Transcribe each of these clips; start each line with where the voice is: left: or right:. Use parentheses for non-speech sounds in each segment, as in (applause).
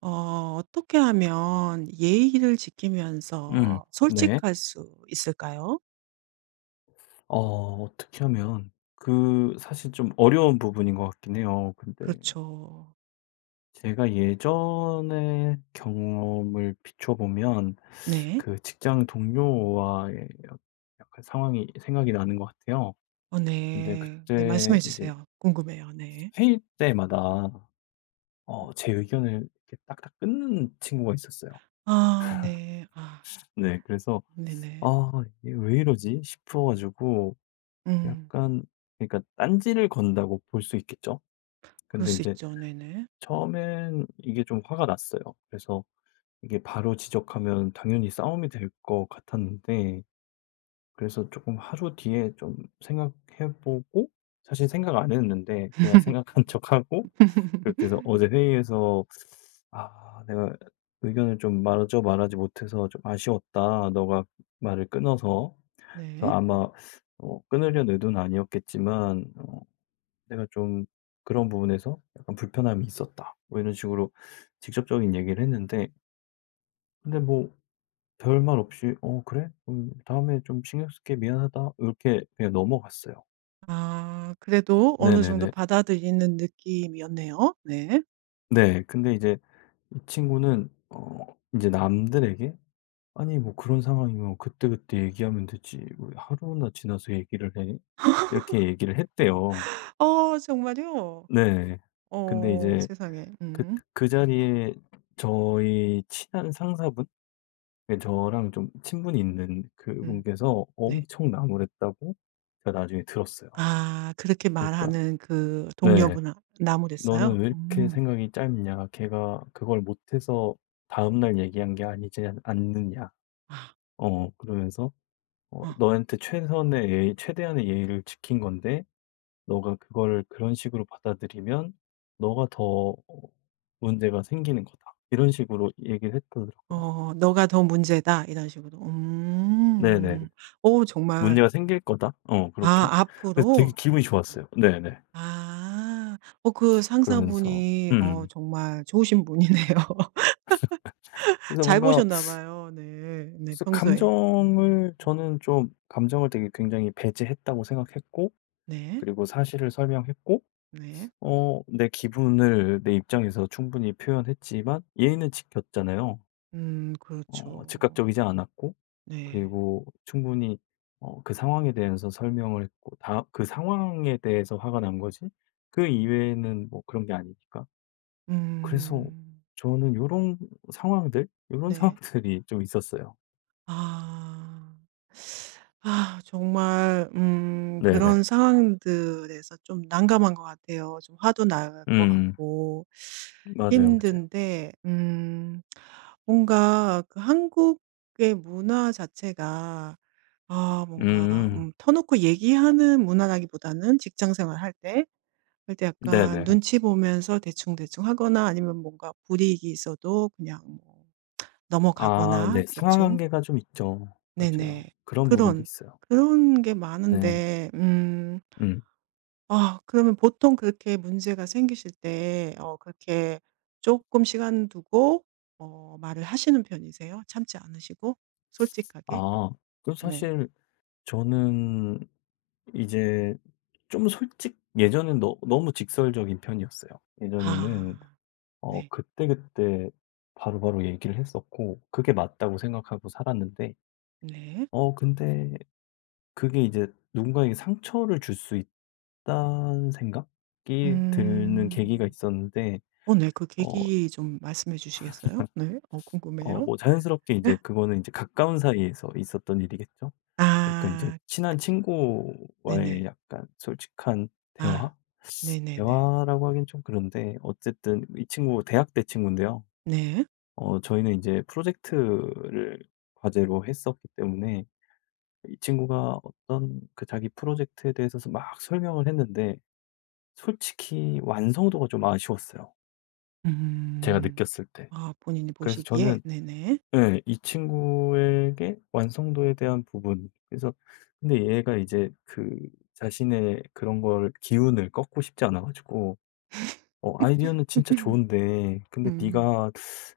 right: 어떻게 하면 예의를
left: 음.
right: 지키면서
left: 네.
right: 솔직할 수 있을까요?
left: 어 어떻게 하면 사실 좀 어려운 부분인 것 같긴 해요. 근데
right: 그렇죠.
left: 제가 예전의 경험을 비춰 보면
right: 네.
left: 그 직장 동료와의 약간 상황이 생각이 나는 것 같아요. 근데
right: 네. 네,
left: 그때
right: 말씀해
left: 이제
right: 주세요. 궁금해요. 네.
left: 회의 때마다 제 의견을 이렇게 딱딱 끊는 친구가 있었어요.
right: 아, 네. 아,
left: 네. 그래서
right: 네네.
left: '아 이게 왜 이러지?' 싶어 가지고
right: 음,
left: 약간, 그러니까 딴지를 건다고 볼 수 있겠죠?
right: 그럴
left: 근데
right: 수
left: 이제
right: 있죠. 네네.
left: 처음엔 이게 좀 화가 났어요. 그래서 이게 바로 지적하면 당연히 싸움이 될 것 같았는데, 그래서 조금 하루 뒤에 좀 생각해 보고, 사실 생각 안 했는데 그냥 생각한 (laughs) 척하고 그렇게 해서
right: (laughs)
left: 어제 회의에서 "아 내가 의견을 좀 말하죠 말하지 못해서 좀 아쉬웠다. 너가 말을 끊어서."
right: 네.
left: 그래서 아마 끊으려는 의도는 아니었겠지만, 내가 좀 그런 부분에서 약간 불편함이 있었다. 뭐 이런 식으로 직접적인 얘기를 했는데, 근데 뭐 별말 없이 "어 그래? 다음에 좀 신경 쓸게. 미안하다." 이렇게 그냥 넘어갔어요.
right: 아, 그래도 어느 정도
left: 네네네.
right: 받아들이는 느낌이었네요. 네.
left: 네. 근데 이제 이 친구는 어제 남들에게 "아니 뭐 그런 상황이면 그때그때 얘기하면 되지. 왜 하루나 지나서 얘기를 해?" 이렇게 얘기를 했대요.
right: 어, 정말요?
left: 네. 근데
right: 어,
left: 이제
right: 세상에.
left: 그 그 자리에 저희 친한 상사분? 예 저랑 좀 친분이 있는
right: 음,
left: 그분께서
right: 네.
left: 엄청 나무랬다고 제가 나중에 들었어요.
right: 아, 그렇게
left: 그러니까
right: 말하는 그
left: 네.
right: 동료분 나무랬어요?
left: "너는 왜 이렇게
right: 음.
left: 생각이 짧냐. 걔가 그걸 못해서 다음날 얘기한 게 아니지 않느냐."
right: 아,
left: 그러면서
right: 어.
left: "너한테 최선의 예의 최대한의 예의를 지킨 건데 너가 그걸 그런 식으로 받아들이면 너가 더 어 문제가 생기는 거다." 이런 식으로 얘기를 했더라고요.
right: "너가 더 문제다." 이런 식으로.
left: 네네.
right: 음. 오, 정말
left: 문제가 생길 거다. 어
right: 아,
left: 그렇게. 그래서 되게
right: 앞으로?
left: 기분이 좋았어요. 네네.
right: 아. 그
left: 그러면서
right: 상사분이
left: 음.
right: 정말 좋으신 분이네요. (laughs)
left: 그래서
right: 잘
left: 뭔가,
right: 보셨나 봐요. 네. 네,
left: 그래서
right: 평소에. 음.
left: 감정을 저는 좀 감정을 되게 굉장히 배제했다고 생각했고,
right: 네.
left: 그리고 사실을 설명했고,
right: 네.
left: 내 기분을 내 입장에서 충분히 표현했지만 예의는 지켰잖아요.
right: 음,
left: 어
right: 그렇죠.
left: 즉각적이지 않았고,
right: 네.
left: 그리고 충분히 그 상황에 대해서 설명을 했고, 다 그 상황에 대해서 화가 난 거지 그 이외에는 뭐 그런 게 아니니까. 그래서
right: 음.
left: 저는 요런
right: 네.
left: 상황들이 좀 있었어요.
right: 아. 아, 정말
left: 네네.
right: 그런 상황들에서 좀 난감한 것 같아요. 좀 화도 날 것
left: 음.
right: 같고
left: 맞아요, 맞아요.
right: 힘든데 뭔가 그 한국의 문화 자체가 아, 뭔가
left: 음.
right: 터놓고 얘기하는 문화라기보다는 직장 생활할 때그때 약간
left: 네네.
right: 눈치 보면서 대충대충 하거나 아니면 뭔가 불이익이 있어도 그냥 뭐
left: 아
right: 넘어가거나
left: 네.
right: 대충
left: 상하관계가 좀 있죠.
right: 네네.
left: 맞아요. 그런 부분도
right: 그런
left: 있어요.
right: 그런 게
left: 네.
right: 많은데
left: 음.
right: 아, 그러면 보통 그렇게 문제가 생기실 때 그렇게 조금 시간 두고 말을 하시는 편이세요? 참지 않으시고 솔직하게?
left: 아
right: 네.
left: 사실 저는 이제 좀 솔직 예전엔 너 너무 직설적인 편이었어요. 예전에는
right: 아, 네.
left: 그때그때 바로바로 얘기를 했었고 그게 맞다고 생각하고 살았는데,
right: 네.
left: 근데 그게 이제 누군가에게 상처를 줄 수 있다는 생각이 드는 계기가
right: 음.
left: 있었는데,
right: 네. 그
left: 어
right: 계기 좀 말씀해 주시겠어요? 네. 궁금해요.
left: 뭐 자연스럽게 이제
right: (laughs)
left: 그거는 이제 가까운 사이에서 있었던 일이겠죠. 그러니까 이제
right: 아,
left: 친한 친구와의
right: 네네.
left: 약간 솔직한
right: 아.
left: 대화?
right: 네네네.
left: 대화라고 하긴 좀 그런데, 어쨌든 이 친구 대학 때 친구인데요.
right: 네.
left: 저희는 이제 프로젝트를 과제로 했었기 때문에 이 친구가 어떤 그 자기 프로젝트에 대해서 막 설명을 했는데 솔직히 완성도가 좀 아쉬웠어요, 제가
right: 음.
left: 느꼈을 때.
right: 아, 본인이
left: 그래서
right: 보시기에
left: 저는
right: 네네.
left: 예 이 친구에게 완성도에 대한 부분, 그래서 근데 얘가 이제 그 자신의 그런 걸 기운을 꺾고 싶지 않아 가지고 "어 아이디어는 진짜 좋은데,
right: (laughs)
left: 근데
right: 음.
left: 네가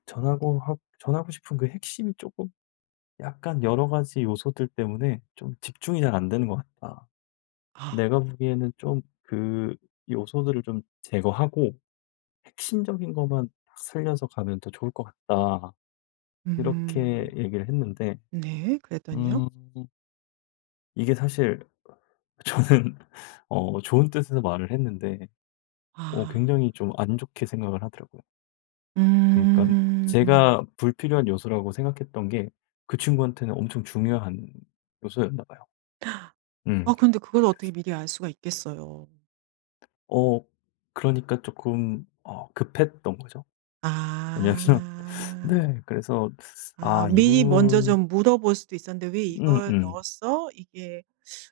left: 전하고 싶은 그 핵심이 조금 약간 여러 가지 요소들 때문에 좀 집중이 잘 안 되는 것 같다.
right: 아.
left: 내가 보기에는 좀 그 요소들을 좀 제거하고 핵심적인 것만 딱 살려서 가면 더 좋을 것 같다." 이렇게
right: 음.
left: 얘기를 했는데,
right: 네. 그랬더니요?
left: 음, 이게 사실 저는 (laughs) 좋은 뜻에서 말을 했는데 굉장히
right: 아.
left: 좀 안 좋게 생각을 하더라고요. 그러니까
right: 음.
left: 제가 불필요한 요소라고 생각했던 게 그 친구한테는 엄청 중요한 요소였나 봐요. 음.
right: 아, 근데 그걸 어떻게 미리 알 수가 있겠어요.
left: 어 그러니까 조금 급했던 거죠. 왜냐면 (laughs)
right: 아.
left: 네 그래서.
right: 아,
left: 아
right: 미리 먼저
left: 이분
right: 좀 물어볼 수도 있었는데 '왜 이걸
left: 음음.
right: 넣었어?' 이게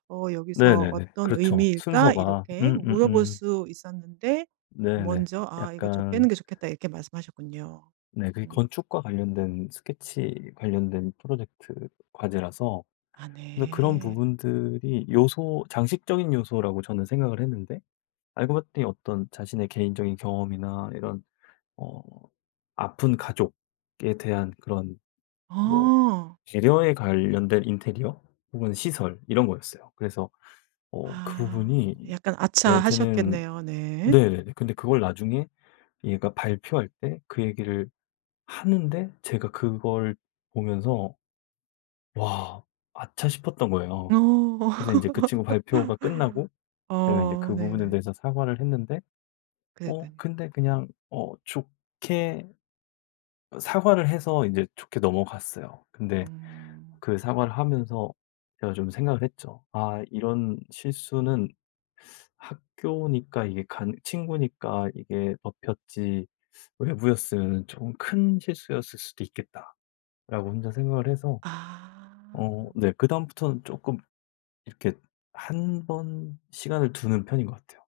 right: 여기서
left: 네네네.
right: "어떤
left: 그렇죠.
right: 의미일까?"
left: 순서가.
right: 이렇게 물어볼 수 있었는데
left: 네네.
right: 먼저 "아, 이거 좀
left: 약간,
right: 빼는 게 좋겠다." 이렇게 말씀하셨군요.
left: 네 그게
right: 음.
left: 건축과 관련된 스케치 관련된 프로젝트 과제라서
right: 아,
left: 그래서 그런
right: 네.
left: 부분들이 요소 장식적인 요소라고 저는 생각을 했는데 알고 봤더니 어떤 자신의 개인적인 경험이나 이런 어 아픈 가족에 대한 그런 뭐
right: 어.
left: 배려에 관련된 인테리어 혹은 시설 이런 거였어요. 그래서 그
right: 아.
left: 부분이
right: 약간
left: 얘한테는,
right: 아차하셨겠네요. 네.
left: 네네네. 근데 그걸 나중에 얘가 발표할 때 그 얘기를 하는데 제가 그걸 보면서 '와 아차.' 싶었던 거예요.
right: 어.
left: 그래서 인제 그 친구 발표가 끝나고
right: (laughs)
left: 제가 인제 그 부분에
right: 네네.
left: 대해서 사과를 했는데,
right: 그랬더니.
left: 근데 그냥 좋게 사과를 해서 인제 좋게 넘어갔어요. 근데
right: 음.
left: 그 사과를 하면서 제가 좀 생각을 했죠. '아 이런 실수는 학교니까 이게 간 친구니까 이게 법혔지 외부였으면 조금 큰 실수였을 수도 있겠다.'라고 혼자 생각을 해서
right: 아.
left: 네 그다음부터는 조금 이렇게 한 번 시간을 두는 편인 것 같아요.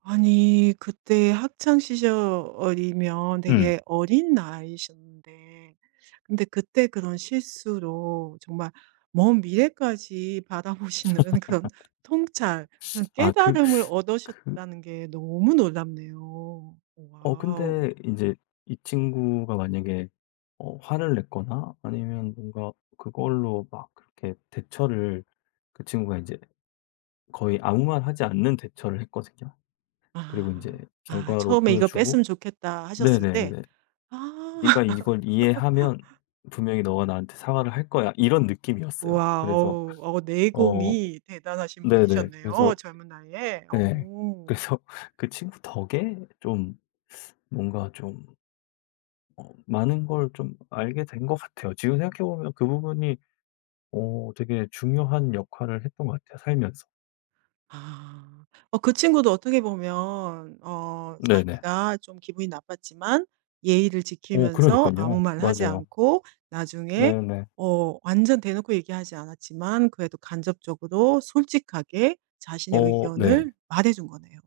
right: 아니, 그때 학창 시절이면
left: 음.
right: 되게 어린 나이셨는데 근데 그때 그런 실수로 정말 먼 미래까지 바라보시는 (laughs) 그런 통찰, 그런
left: 아 그
right: 깨달음을
left: 그
right: 얻으셨다는 게 너무 놀랍네요. 와우.
left: 근데 이제 이 친구가 만약에 화를 냈거나 아니면 뭔가 그걸로 막 그렇게 대처를 그 친구가 이제 거의 아무 말 하지 않는 대처를 했거든요. 그리고 이제
right: 아. 아,
left: 결과로
right: 처음에 '이거
left: 보여주고,
right: 뺐으면 좋겠다.' 하셨을 때
left: 네네네.
right: 아
left: "네가
right: (laughs)
left: 이걸 이해하면 분명히 너가 나한테 사과를 할 거야." 이런 느낌이었어요. 그래서
right: 와우.
left: 어
right: 내공이 대단하신
left: 네네. 그래서
right: 분이셨네요, 젊은 나이에.
left: 네
right: 어.
left: 그래서 (laughs) 그 친구 덕에 좀 뭔가 좀 많은 걸 좀 알게 된 것 같아요. 지금 생각해 보면 그 부분이 되게 중요한 역할을 했던 것 같아요, 살면서.
right: 아. 그 친구도 어떻게 보면
left: 네네.
right: 자기가 좀 기분이 나빴지만 예의를
left: 어
right: 지키면서 아무
left: 그러니깐요.
right: 말 하지
left: 맞아요.
right: 않고 나중에
left: 네네.
right: 완전 대놓고 얘기하지 않았지만 그래도 간접적으로 솔직하게 자신의
left: 어 네.
right: 의견을 말해 준 거네요.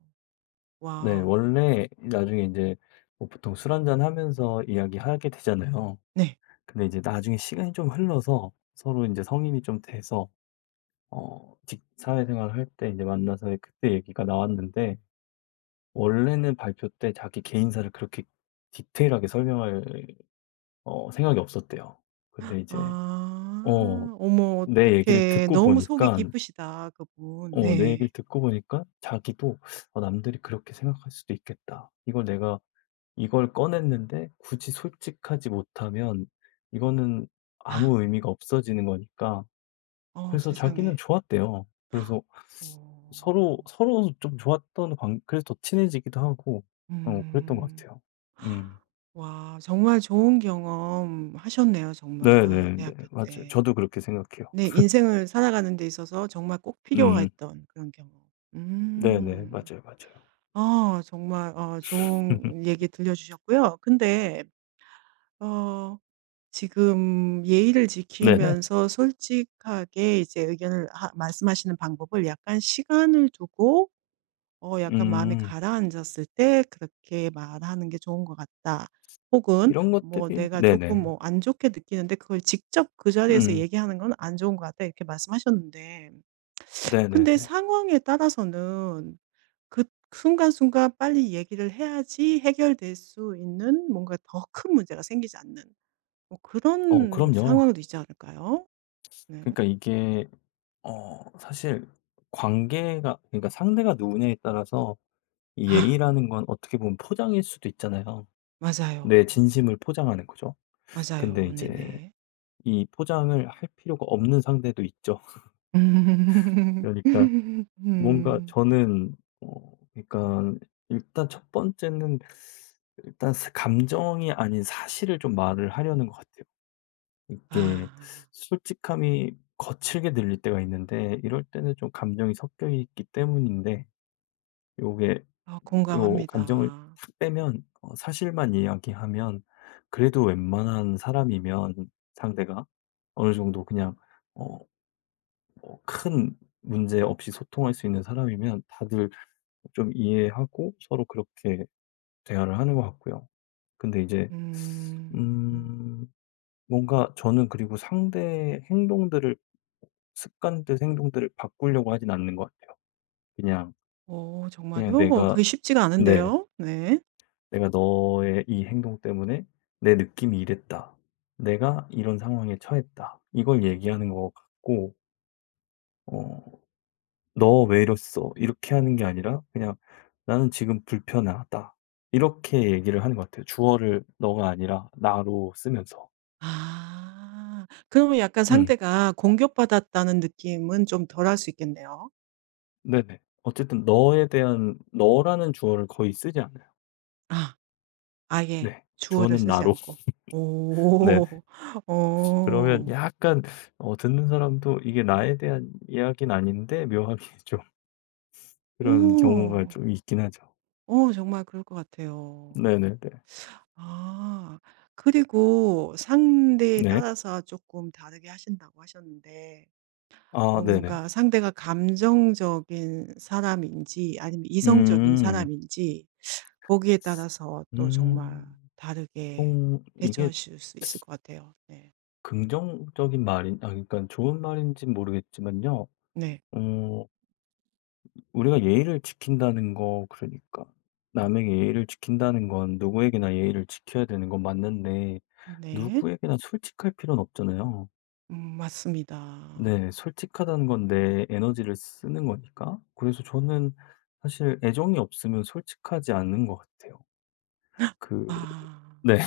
left: 네.
right: 와우.
left: 원래 나중에 이제 뭐 보통 술 한잔 하면서 이야기하게 되잖아요.
right: 네.
left: 근데 이제 나중에 시간이 좀 흘러서 서로 이제 성인이 좀 돼서 어 직 사회생활 할 때 이제 만나서 그때 얘기가 나왔는데 원래는 발표 때 자기 개인사를 그렇게 디테일하게 설명할 생각이 없었대요. 근데 이제 어
right: 아. 어머,
left: 내 얘기를
right: 어떡해.
left: 듣고 보
right: 너무
left: 니
right: 속이
left: 까
right: 깊으시다 그분.
left: 내
right: 네.
left: 얘기를 듣고 보니까 자기도 '어 남들이 그렇게 생각할 수도 있겠다. 이걸 꺼냈는데 굳이 솔직하지 못하면 이거는
right: 아.
left: 아무 의미가 없어지는 거니까.'
right: 어,
left: 그래서 자기는
right: 세상에.
left: 좋았대요. 그래서
right: 어.
left: 서로 서로 좀 좋았던 관, 그래서 더 친해지기도 하고 그랬던 것
right: 음.
left: 같아요. 음.
right: 와, 정말 좋은 경험 하셨네요, 정말
left: 네네네.
right: 대학교
left: 맞아요.
right: 때.
left: 저도 그렇게 생각해요.
right: 네, 인생을 살아가는 데 있어서 정말 꼭
left: 음.
right: 필요했던 그런 경험.
left: 네네.
right: 음.
left: 맞아요, 맞아요.
right: 아, 정말 좋은
left: (laughs)
right: 얘기 들려주셨고요. 근데 어 지금 예의를
left: 네네.
right: 지키면서 솔직하게 이제 의견을 하 말씀하시는 방법을 약간 시간을 두고 약간 마음이
left: 음.
right: 가라앉았을 때 그렇게 말하는 게 좋은 것 같다. 혹은
left: 이런
right: 뭐
left: 것들이
right: 내가 조금
left: 네네.
right: 뭐 안 좋게 느끼는데 그걸 직접 그 자리에서
left: 음.
right: 얘기하는 건 안 좋은 것 같다 이렇게 말씀하셨는데 근데
left: 네네네.
right: 상황에 따라서는 그 순간순간 빨리 얘기를 해야지 해결될 수 있는 뭔가 더 큰 문제가 생기지 않는 뭐
left: 어
right: 그런
left: 그럼요.
right: 상황도 있지 않을까요? 네.
left: 그러니까 이게 사실 관계가, 그러니까 상대가 누구냐에 따라서 이
right: 아,
left: 예의라는 건 어떻게 보면 포장일 수도 있잖아요. 내
right: 맞아요.
left: 진심을 포장하는 거죠. 근데
right: 맞아요.
left: 이제
right: 네네.
left: 이 포장을 할 필요가 없는 상대도 있죠. (laughs)
right: (laughs)
left: 그러니까 뭔가
right: 음.
left: 저는 그러니까 일단 첫 번째는 일단 감정이 아닌 사실을 좀 말을 하려는 것 같아요. 이게
right: 아.
left: 솔직함이 거칠게 들릴 때가 있는데 이럴 때는 좀 감정이 섞여 있기 때문인데, 요게
right: 아,
left: 요 감정을
right: 공감합니다.
left: 탁 빼면 사실만 이야기하면 그래도 웬만한 사람이면 상대가 어느 정도 그냥 어 뭐큰 문제 없이 소통할 수 있는 사람이면 다들 좀 이해하고 서로 그렇게 대화를 하는 것 같고요. 근데 이제
right: 음. 음.
left: 음, 뭔가 저는 그리고 상대의 행동들을 습관들 행동들을 바꾸려고 하진 않는 것 같아요. 그냥.
right: 오,
left: 그냥
right: 정말요?
left: 내가
right: 그게 쉽지가
left: 네.
right: 않은데요. 네.
left: 내가 너의 이 행동 때문에 내 느낌이 이랬다. 내가 이런 상황에 처했다. 이걸 얘기하는 것 같고 어 "너 왜 이랬어?" 이렇게 하는 게 아니라 그냥 "나는 지금 불편하다." 이렇게 얘기를 하는 것 같아요. 주어를 너가 아니라 나로 쓰면서.
right: 아. 그러면 약간
left: 음.
right: 상대가 공격받았다는 느낌은 좀 덜할 수 있겠네요.
left: 네네. 어쨌든 너에 대한, 너라는 주어를 거의 쓰지 않아요.
right: 아. 아예
left: 네.
right: 주어를
left: 주어는
right: 쓰지
left: 나로.
right: 않고.
left: (laughs) 네.
right: 오. (laughs)
left: 그러면
right: 오
left: 약간 듣는 사람도 이게 나에 대한 이야기는 아닌데 묘하게 (laughs) 좀 그런 경우가
right: 오
left: 좀 있긴 하죠.
right: 오, 정말 그럴 것 같아요.
left: 네네네.
right: 아. 그리고 상대에
left: 네.
right: 따라서 조금 다르게 하신다고 하셨는데
left: 아 네네.
right: 뭔가 상대가 감정적인 사람인지 아니면 이성적인
left: 음.
right: 사람인지 거기에 따라서 또 정말
left: 음.
right: 다르게
left: 통 이게
right: 대처하실 수 있을 것 같아요. 네.
left: 긍정적인 말인, 아 그러니까 좋은 말인는 모르겠지만요.
right: 네.
left: 어 우리가 예의를 지킨다는 거, 그러니까 남에게 예의를 지킨다는 건 누구에게나 예의를 지켜야 되는 건 맞는데
right: 네.
left: 누구에게나 솔직할 필요는 없잖아요.
right: 음, 맞습니다.
left: 네. 솔직하다는 건 내 에너지를 쓰는 거니까. 그래서 저는 사실 애정이 없으면 솔직하지 않는 것 같아요. 그
right: 아.
left: 네.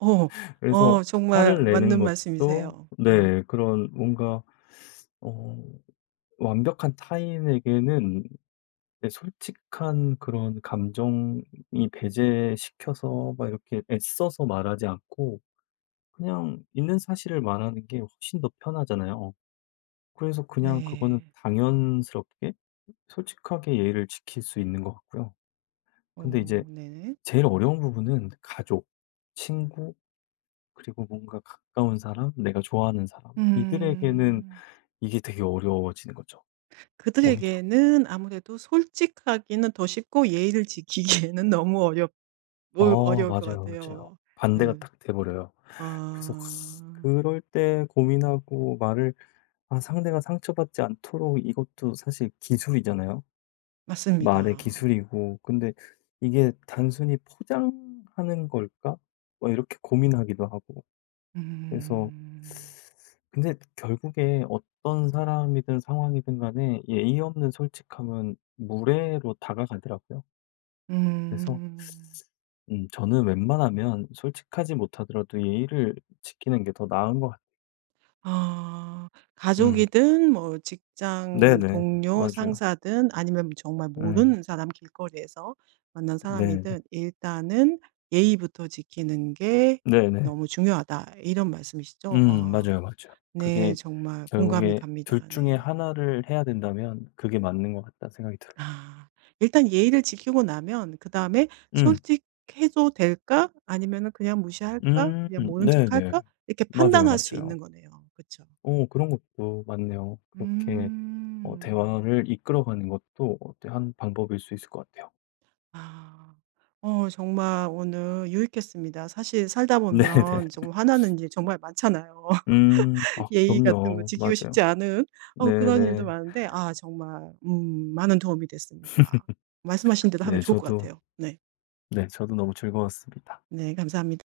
right: 어.
left: (laughs) 그래서
right: 정말
left: 화를 내는
right: 맞는
left: 것도
right: 말씀이세요. 음.
left: 네 그런 뭔가 어 완벽한 타인에게는 내 솔직한 그런 감정이 배제시켜서 막 이렇게 애써서 말하지 않고 그냥 있는 사실을 말하는 게 훨씬 더 편하잖아요. 어, 그래서 그냥 그거는
right: 네.
left: 당연스럽게 솔직하게 예의를 지킬 수 있는 것 같고요. 근데 이제
right: 오, 네네.
left: 제일 어려운 부분은 가족, 친구, 그리고 뭔가 가까운 사람, 내가 좋아하는 사람, 이들에게는
right: 음.
left: 이게 되게 어려워지는 거죠, 오히려.
right: 그들에게는 아무래도 솔직하기는 더 쉽고 예의를 지키기에는 (laughs) 너무 어렵 어
left: 어,
right: 어려울 것
left: 맞아요, 맞아요.
right: 같아요.
left: 반대가
right: 네네.
left: 딱 돼 버려요. 그래서
right: 아,
left: 그럴 때 고민하고 말을, 아 상대가 상처받지 않도록. 이것도 사실 기술이잖아요. 말의
right: 맞습니다.
left: 기술이고. 근데 '이게 단순히 포장하는 걸까?' 뭐 이렇게 고민하기도 하고. 그래서
right: 음.
left: 근데 결국에 어떤 사람이든 상황이든 간에 예의 없는 솔직함은 무례로 다가가더라고요. 그래서
right: 음.
left: 저는 웬만하면 솔직하지 못하더라도 예의를 지키는 게 더 나은 것 같아요.
right: 아,
left: 음.
right: 가족이든 뭐 직장
left: 네네.
right: 동료,
left: 맞아요.
right: 상사든 아니면 정말
left: 예.
right: 모르는 사람 길거리에서 만난
left: 네네.
right: 사람이든 일단은 '예의부터 지키는 게
left: 네네.
right: 너무 중요하다.' 이런 말씀이시죠?
left: 음. 맞아요,
right: 아,
left: 맞아요.
right: 네,
left: 그게
right: 정말 공감이
left: 결국에 둘
right: 갑니다.
left: 중에
right: 네.
left: 하나를 해야 된다면 그게 맞는 것 같다는 생각이 들어요.
right: 아. 일단 예의를 지키고 나면 그다음에
left: 음.
right: '솔직해도 될까? 아니면은 그냥 무시할까?
left: 음.
right: 그냥 모른
left: 네네.
right: 척할까?' 이렇게
left: 맞아요,
right: 판단할 수
left: 맞아요.
right: 있는 거네요. 그죠
left: 어 그런 것도 맞네요. 그렇게
right: 음.
left: 대화를 이끌어가는 것도 어때 한 방법일 수 있을 것 같아요.
right: 아. 어, 정말 오늘 유익했습니다. 사실 살다
left: (laughs) 네네.
right: 보면 정말 화나는 일 정말 많잖아요.
left: 음.
right: (laughs)
left: 아
right: 예의 같은 거
left: 그럼요.
right: 지키고 싶지
left: 맞아요.
right: 않은 그런 일도
left: 네네.
right: 많은데 아, 정말 많은 도움이 됐습니다. 말씀하신 대로 하면
left: 네
right: 좋을 것
left: 저도
right: 같아요. 네.
left: 네 저도 너무 즐거웠습니다.
right: 네, 감사합니다.